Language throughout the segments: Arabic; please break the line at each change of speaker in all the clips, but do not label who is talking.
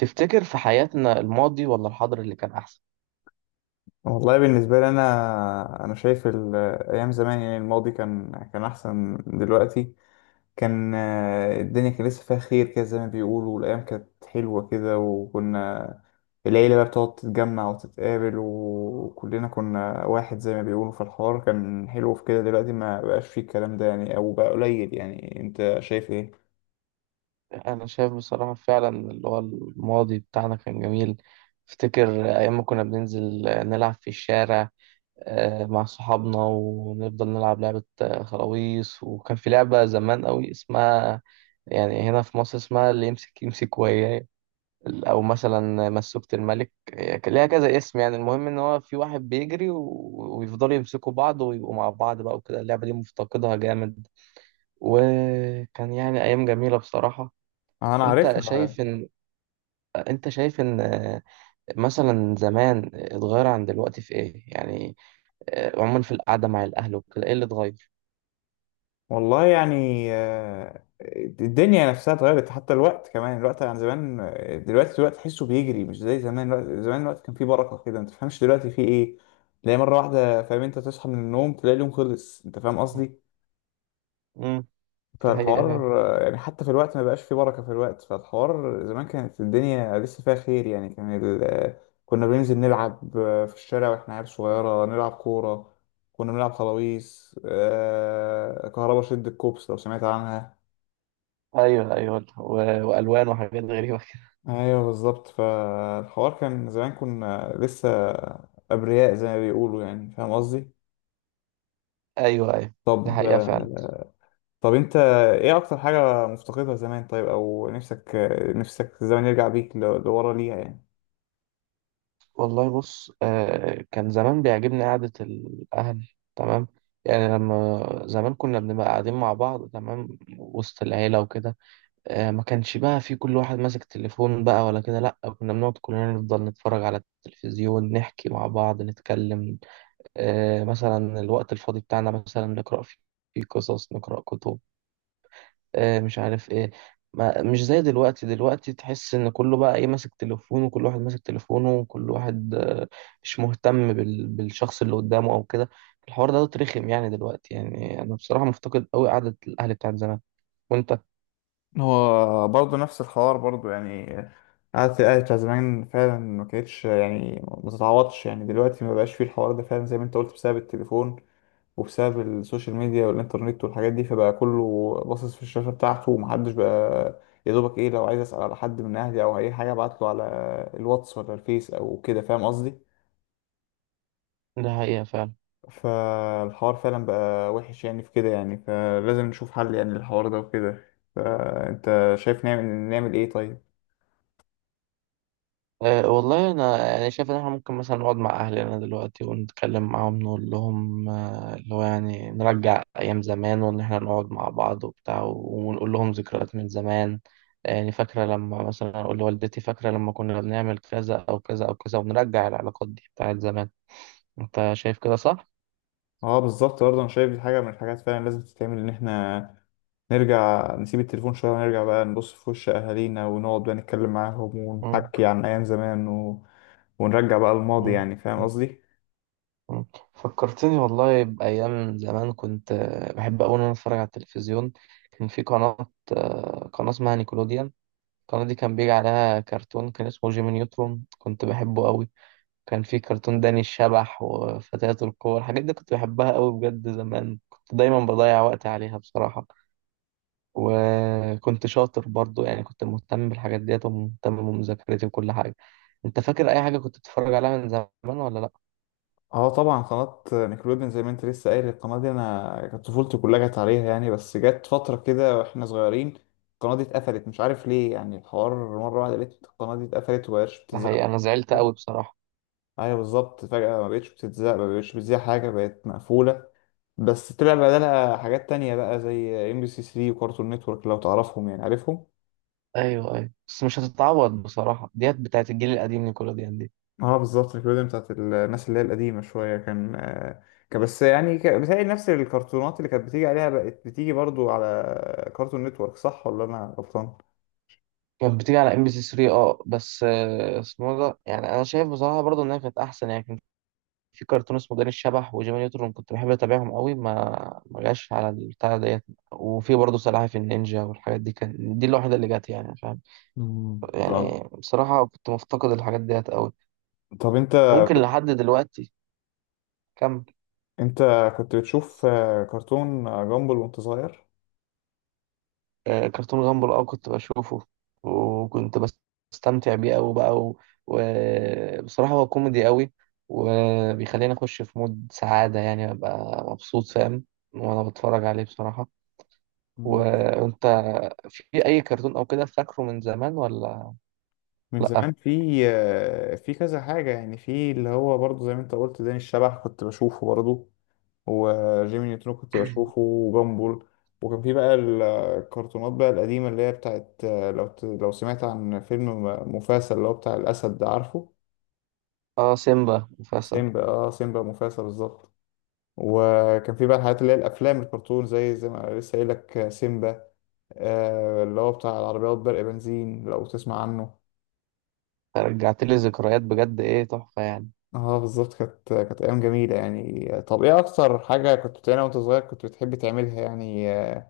تفتكر في حياتنا الماضي ولا الحاضر اللي كان أحسن؟
والله بالنسبة لي أنا شايف أيام زمان يعني الماضي كان أحسن من دلوقتي. كان الدنيا كان لسه فيها خير كده زي ما بيقولوا، والأيام كانت حلوة كده، وكنا العيلة بقى بتقعد تتجمع وتتقابل وكلنا كنا واحد زي ما بيقولوا. في الحوار كان حلو في كده، دلوقتي ما بقاش فيه الكلام ده يعني أو بقى قليل. يعني أنت شايف إيه؟
أنا شايف بصراحة فعلا اللي هو الماضي بتاعنا كان جميل. أفتكر أيام ما كنا بننزل نلعب في الشارع مع صحابنا ونفضل نلعب لعبة خلاويص. وكان في لعبة زمان قوي اسمها، يعني هنا في مصر اسمها اللي يمسك يمسك وياه، أو مثلا مسوكة الملك. هي كان ليها كذا اسم، يعني المهم إن هو في واحد بيجري ويفضلوا يمسكوا بعض ويبقوا مع بعض بقى وكده. اللعبة دي مفتقدها جامد، وكان يعني أيام جميلة بصراحة.
أنا
أنت
عارفها.
شايف إن أنت شايف إن مثلا زمان اتغير عن دلوقتي في إيه؟ يعني عموما في القعدة مع الأهل وكده، إيه اللي اتغير؟
والله يعني الدنيا نفسها اتغيرت، حتى الوقت كمان الوقت عن زمان. دلوقتي الوقت تحسه بيجري مش زي زمان. الوقت زمان الوقت كان فيه بركة كده، ما تفهمش دلوقتي فيه ايه. تلاقي مرة واحدة فاهم، انت تصحى من النوم تلاقي اليوم خلص، انت فاهم قصدي.
امم. دي حقيقة فعلا.
فالحوار يعني حتى في الوقت ما بقاش فيه بركة في الوقت. فالحوار زمان كانت الدنيا لسه فيها خير يعني، كان كنا بننزل نلعب في الشارع واحنا عيال صغيرة نلعب كورة. كنا بنلعب خلاويص، كهربا، شد الكوبس لو سمعت عنها.
أيوه أيوه وألوان وحاجات غريبة كده.
ايوه بالظبط. فالحوار كان زمان كنا لسه ابرياء زي ما بيقولوا يعني، فاهم قصدي.
أيوه أيوه. دي
طب
حقيقة فعلا.
طب انت، ايه اكتر حاجه مفتقدها زمان؟ طيب، او نفسك، نفسك الزمن يرجع بيك لورا ليها يعني.
والله بص، كان زمان بيعجبني قعدة الأهل، تمام. يعني لما زمان كنا بنبقى قاعدين مع بعض تمام وسط العيلة وكده، ما كانش بقى في كل واحد ماسك تليفون بقى ولا كده، لا كنا بنقعد كلنا نفضل نتفرج على التلفزيون، نحكي مع بعض، نتكلم. مثلا الوقت الفاضي بتاعنا مثلا نقرأ فيه، فيه قصص نقرأ كتب، مش عارف ايه. ما مش زي دلوقتي. دلوقتي تحس ان كله بقى ايه ماسك تليفونه، وكل واحد ماسك تليفونه، وكل واحد مش مهتم بالشخص اللي قدامه او كده. الحوار ده رخم يعني دلوقتي. يعني انا بصراحة مفتقد قوي قعدة الاهل بتاعت زمان. وانت؟
هو برضه نفس الحوار برضه يعني. قعدة الأهل بتاع زمان فعلا ما كانتش يعني ما تتعوضش يعني. دلوقتي ما بقاش فيه الحوار ده فعلا زي ما انت قلت، بسبب التليفون وبسبب السوشيال ميديا والإنترنت والحاجات دي. فبقى كله باصص في الشاشة بتاعته، ومحدش بقى، يا دوبك إيه، لو عايز أسأل على حد من أهلي أو أي حاجة أبعتله على الواتس ولا الفيس أو كده، فاهم قصدي؟
ده حقيقة فعلا.
فالحوار فعلا بقى وحش يعني في كده يعني. فلازم نشوف حل يعني للحوار ده وكده. فأنت شايف نعمل إيه طيب؟
أه والله أنا يعني شايف إن إحنا ممكن مثلا نقعد مع أهلنا دلوقتي ونتكلم معاهم، نقول لهم اللي هو يعني نرجع أيام زمان، وإن إحنا نقعد مع بعض وبتاع ونقول لهم ذكريات من زمان. يعني فاكرة لما مثلا أقول لوالدتي فاكرة لما كنا بنعمل كذا أو كذا أو كذا، ونرجع العلاقات دي بتاعت زمان. أنت شايف كده صح؟
اه بالظبط، برضه انا شايف دي حاجه من الحاجات فعلا لازم تتعمل، ان احنا نرجع نسيب التليفون شويه ونرجع بقى نبص في وش اهالينا ونقعد بقى نتكلم معاهم
مم.
ونحكي عن ايام زمان ونرجع بقى الماضي
مم.
يعني، فاهم قصدي.
مم. فكرتني والله بأيام زمان. كنت بحب أوي إن أنا أتفرج على التلفزيون. كان في قناة اسمها نيكولوديان. القناة دي كان بيجي عليها كرتون كان اسمه جيمي نيوترون، كنت بحبه قوي. كان في كرتون داني الشبح وفتيات القوة، الحاجات دي كنت بحبها قوي بجد. زمان كنت دايما بضيع وقت عليها بصراحة. وكنت شاطر برضو يعني، كنت مهتم بالحاجات ديت ومهتم بمذاكرتي وكل حاجة. انت فاكر اي حاجة كنت بتتفرج عليها من زمان ولا لا؟
اه طبعا قناة نيكلوديان زي ما انت لسه قايل، القناة دي انا كانت طفولتي كلها جت عليها يعني. بس جت فترة كده واحنا صغيرين، القناة دي اتقفلت. مش عارف ليه يعني، الحوار مرة واحدة لقيت القناة دي اتقفلت ومبقتش بتتذاع.
الحقيقة انا زعلت قوي بصراحة.
ايوه بالظبط، فجأة ما بقتش بتتذاع، ما بقتش بتذاع حاجة بقت مقفولة. بس طلع بدلها حاجات تانية بقى زي ام بي سي 3 وكارتون نتورك، لو تعرفهم يعني. عارفهم.
ايوه ايوه، بس مش هتتعوض بصراحة ديت بتاعت الجيل القديم نيكولوديان دي.
اه بالظبط، الكوميديا بتاعت الناس اللي هي القديمة شوية كان كان بس يعني، بتهيألي نفس الكرتونات اللي كانت بتيجي عليها بقت بتيجي برضو على كارتون نتورك، صح ولا انا غلطان؟
كانت بتيجي على ام بي سي 3، بس اسمه إيه ده. يعني انا شايف بصراحه برضو انها كانت احسن. يعني كان في كرتون اسمه داني الشبح وجيمي نيوترون، كنت بحب اتابعهم قوي. ما جاش على البتاع ديت. وفي برضو سلاحف النينجا والحاجات دي، كان دي الوحيده اللي جت يعني فاهم.
مم. طب
يعني بصراحه كنت مفتقد الحاجات ديت قوي.
طب انت
ممكن لحد دلوقتي. كمل.
انت كنت بتشوف كرتون جامبل وانت صغير؟
كرتون غامبل، كنت بشوفه وكنت بستمتع بيه قوي بقى. وبصراحة هو كوميدي قوي، وبيخليني اخش في مود سعادة، يعني ابقى مبسوط فاهم وانا بتفرج عليه بصراحة. وانت في اي كرتون او كده فاكره من زمان ولا
من
لا؟
زمان في في كذا حاجة يعني. في اللي هو برضه زي ما انت قلت داني الشبح، كنت بشوفه برضه، وجيمي نيوترون كنت بشوفه، وبامبول. وكان في بقى الكرتونات بقى القديمة اللي هي بتاعت لو لو سمعت عن فيلم مفاسا اللي هو بتاع الأسد ده، عارفه؟
اه، سيمبا مفاسة.
سيمبا، اه سيمبا مفاسا بالظبط. وكان في بقى الحاجات اللي هي الأفلام الكرتون زي ما لسه قايل لك، سيمبا، آه اللي هو بتاع العربيات برق بنزين لو تسمع عنه.
رجعت لي ذكريات بجد، ايه تحفة يعني.
اه بالظبط، كانت ايام جميله يعني. طب ايه اكتر حاجه كنت بتعملها وانت صغير كنت بتحب تعملها يعني،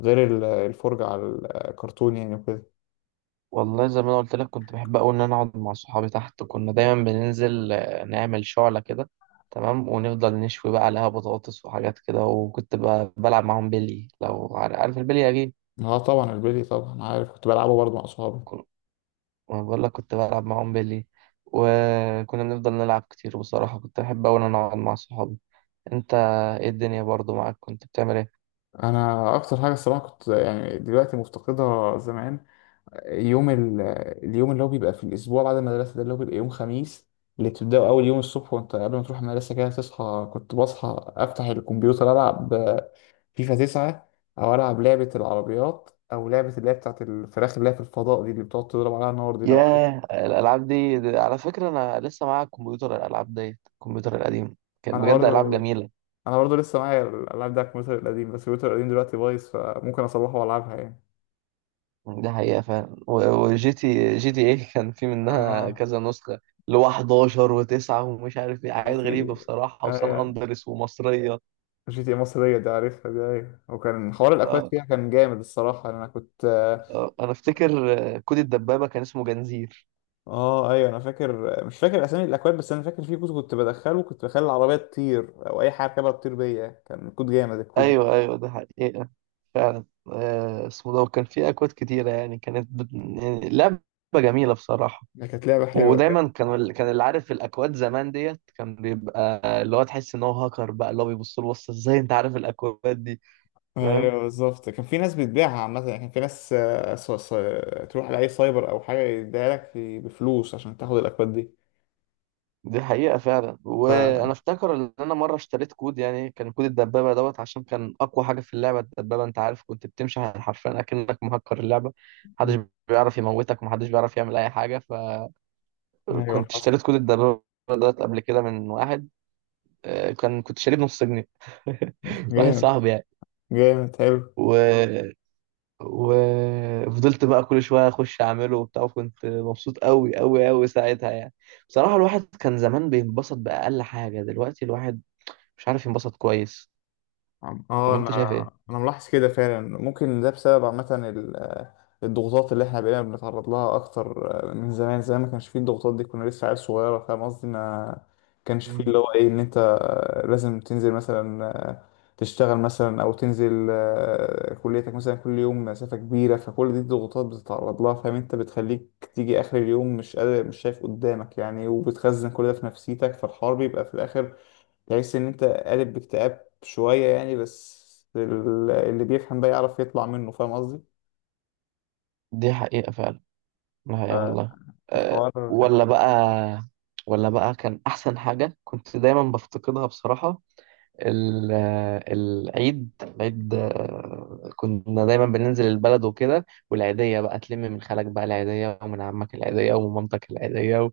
غير الفرجه على الكرتون يعني وكده؟
والله زي ما انا قلت لك، كنت بحب قوي ان انا اقعد مع صحابي تحت. كنا دايما بننزل نعمل شعلة كده، تمام، ونفضل نشوي بقى عليها بطاطس وحاجات كده. وكنت بلعب معاهم بيلي. لو عارف البيلي اكيد.
اه طبعا البلي، طبعا عارف، كنت بلعبه برضه مع اصحابي.
كن- ما بقول لك كنت بلعب معاهم بيلي. وكنا بنفضل نلعب كتير بصراحة. كنت بحب قوي ان انا اقعد مع صحابي. انت ايه الدنيا برضو معاك كنت بتعمل ايه؟
انا اكتر حاجه الصراحه كنت يعني دلوقتي مفتقدها زمان، يوم ال... اليوم اللي هو بيبقى في الأسبوع بعد المدرسة ده اللي هو بيبقى يوم خميس. اللي بتبدأه أول يوم الصبح، وأنت قبل ما تروح المدرسة كده تصحى، كنت بصحى أفتح الكمبيوتر ألعب فيفا تسعة، أو ألعب لعبة العربيات، أو لعبة اللي هي بتاعت الفراخ اللي هي في الفضاء دي اللي بتقعد تضرب عليها النار دي، لو
ياه
عارف.
الالعاب دي على فكرة انا لسه معايا كمبيوتر الالعاب ديت الكمبيوتر القديم. كان
أنا
بجد العاب
برضه
جميلة.
أنا برضه لسه معايا الألعاب ده على الكمبيوتر القديم، بس الكمبيوتر القديم دلوقتي بايظ، فممكن أصلحه وألعبها يعني.
دي حقيقة فعلا. وجي تي ايه. كان في منها
آه.
كذا نسخة اللي هو 11 و9 ومش عارف ايه حاجات غريبة
جيتي،
بصراحة، وسان اندرس ومصرية.
جي تي مصرية دي عارفها دي، أيوة. وكان حوار الأكواد
آه،
فيها كان جامد الصراحة، أنا كنت
انا افتكر كود الدبابة كان اسمه جنزير.
آه. أيوة أنا فاكر، مش فاكر أسامي الأكواد، بس أنا فاكر في كود كنت بدخله كنت بخلي العربية تطير، أو أي حاجة كده تطير بيا، كان كود جامد الكود ده.
ايوه ايوه ده حقيقة فعلا. اسمه ده. وكان في اكواد كتيرة يعني، كانت يعني لعبة جميلة بصراحة.
ده كانت لعبة حلوة كان.
ودايما كان كان اللي عارف الاكواد زمان ديت كان بيبقى اللي هو تحس ان هو هاكر بقى، اللي هو بيبص له بص ازاي انت عارف الاكواد دي فاهم.
أيوة بالظبط، كان في ناس بتبيعها عامة يعني. كان في ناس تروح لأي سايبر أو حاجة يديها لك بفلوس عشان تاخد الأكواد دي.
دي حقيقة فعلا.
ف...
وأنا أفتكر إن أنا مرة اشتريت كود، يعني كان كود الدبابة دوت عشان كان أقوى حاجة في اللعبة الدبابة. أنت عارف كنت بتمشي حرفيا أكنك مهكر اللعبة. محدش
مم.
بيعرف يموتك ومحدش بيعرف يعمل أي حاجة.
أيوة
فكنت
حصل.
اشتريت كود الدبابة دوت قبل كده من واحد، كنت شاريه بنص جنيه. واحد
جامد.
صاحبي يعني.
جامد، حلو.
و... اه وفضلت بقى كل شوية أخش أعمله وبتاع. وكنت مبسوط أوي أوي أوي ساعتها يعني. بصراحة الواحد كان زمان بينبسط بأقل حاجة، دلوقتي الواحد مش عارف ينبسط كويس.
عم- اه
فما
انا
انت شايف ايه؟
انا ملاحظ كده فعلا. ممكن ده بسبب عامه الضغوطات اللي احنا بقينا بنتعرض لها اكتر من زمان. زمان ما كانش فيه الضغوطات دي، كنا لسه عيال صغيره، فاهم قصدي. ما كانش فيه اللي
مم.
هو ايه، ان انت لازم تنزل مثلا تشتغل مثلا، او تنزل كليتك مثلا كل يوم مسافه كبيره. فكل دي الضغوطات بتتعرض لها فاهم انت، بتخليك تيجي اخر اليوم مش قادر، مش شايف قدامك يعني، وبتخزن كل ده في نفسيتك. فالحوار بيبقى في الاخر تحس ان انت قالب باكتئاب شوية يعني. بس اللي بيفهم بقى يعرف يطلع منه، فاهم قصدي.
دي حقيقة فعلا. دي حقيقة والله. أه،
الحوار كان
ولا
حلو.
بقى ولا بقى كان أحسن حاجة كنت دايما بفتقدها بصراحة. العيد. كنا دايما بننزل البلد وكده، والعيدية بقى تلم من خالك بقى العيدية، ومن عمك العيدية، ومن مامتك العيدية.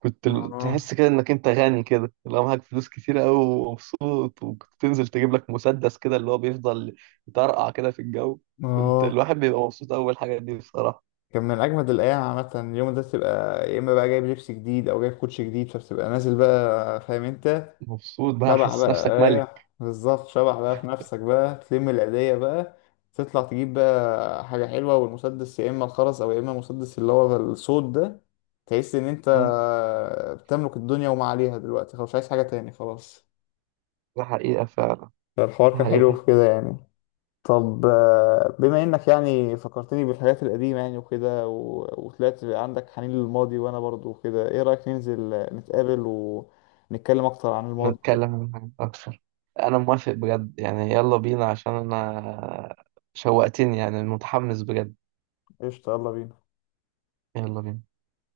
كنت
اه
تحس كده انك انت غني كده، لو معاك فلوس كتير قوي ومبسوط، وكنت تنزل تجيب لك مسدس كده اللي هو بيفضل يطرقع كده في الجو. كنت
اه
الواحد بيبقى مبسوط اول حاجه دي بصراحه.
كان من اجمد الايام عامة. اليوم ده تبقى يا اما بقى جايب لبس جديد او جايب كوتش جديد، فبتبقى نازل بقى فاهم انت،
مبسوط بقى
شبح
حاسس نفسك
بقى.
ملك.
ايه بالظبط، شبح بقى في نفسك، بقى تلم العيدية بقى تطلع تجيب بقى حاجة حلوة، والمسدس يا إما الخرز أو يا إما المسدس اللي هو الصوت ده. تحس إن أنت
مم.
بتملك الدنيا وما عليها، دلوقتي خلاص مش عايز حاجة تاني خلاص.
ده حقيقه فعلا.
فالحوار
ده
كان حلو
حقيقه.
في كده يعني. طب بما إنك يعني فكرتني بالحاجات القديمة يعني وكده وطلعت عندك حنين للماضي، وأنا برضو وكده، إيه رأيك ننزل
مم.
نتقابل ونتكلم أكتر عن الماضي؟
نتكلم عن حاجات اكتر. انا موافق بجد يعني، يلا بينا عشان انا شوقتني يعني متحمس بجد.
قشطة، يلا بينا.
يلا بينا.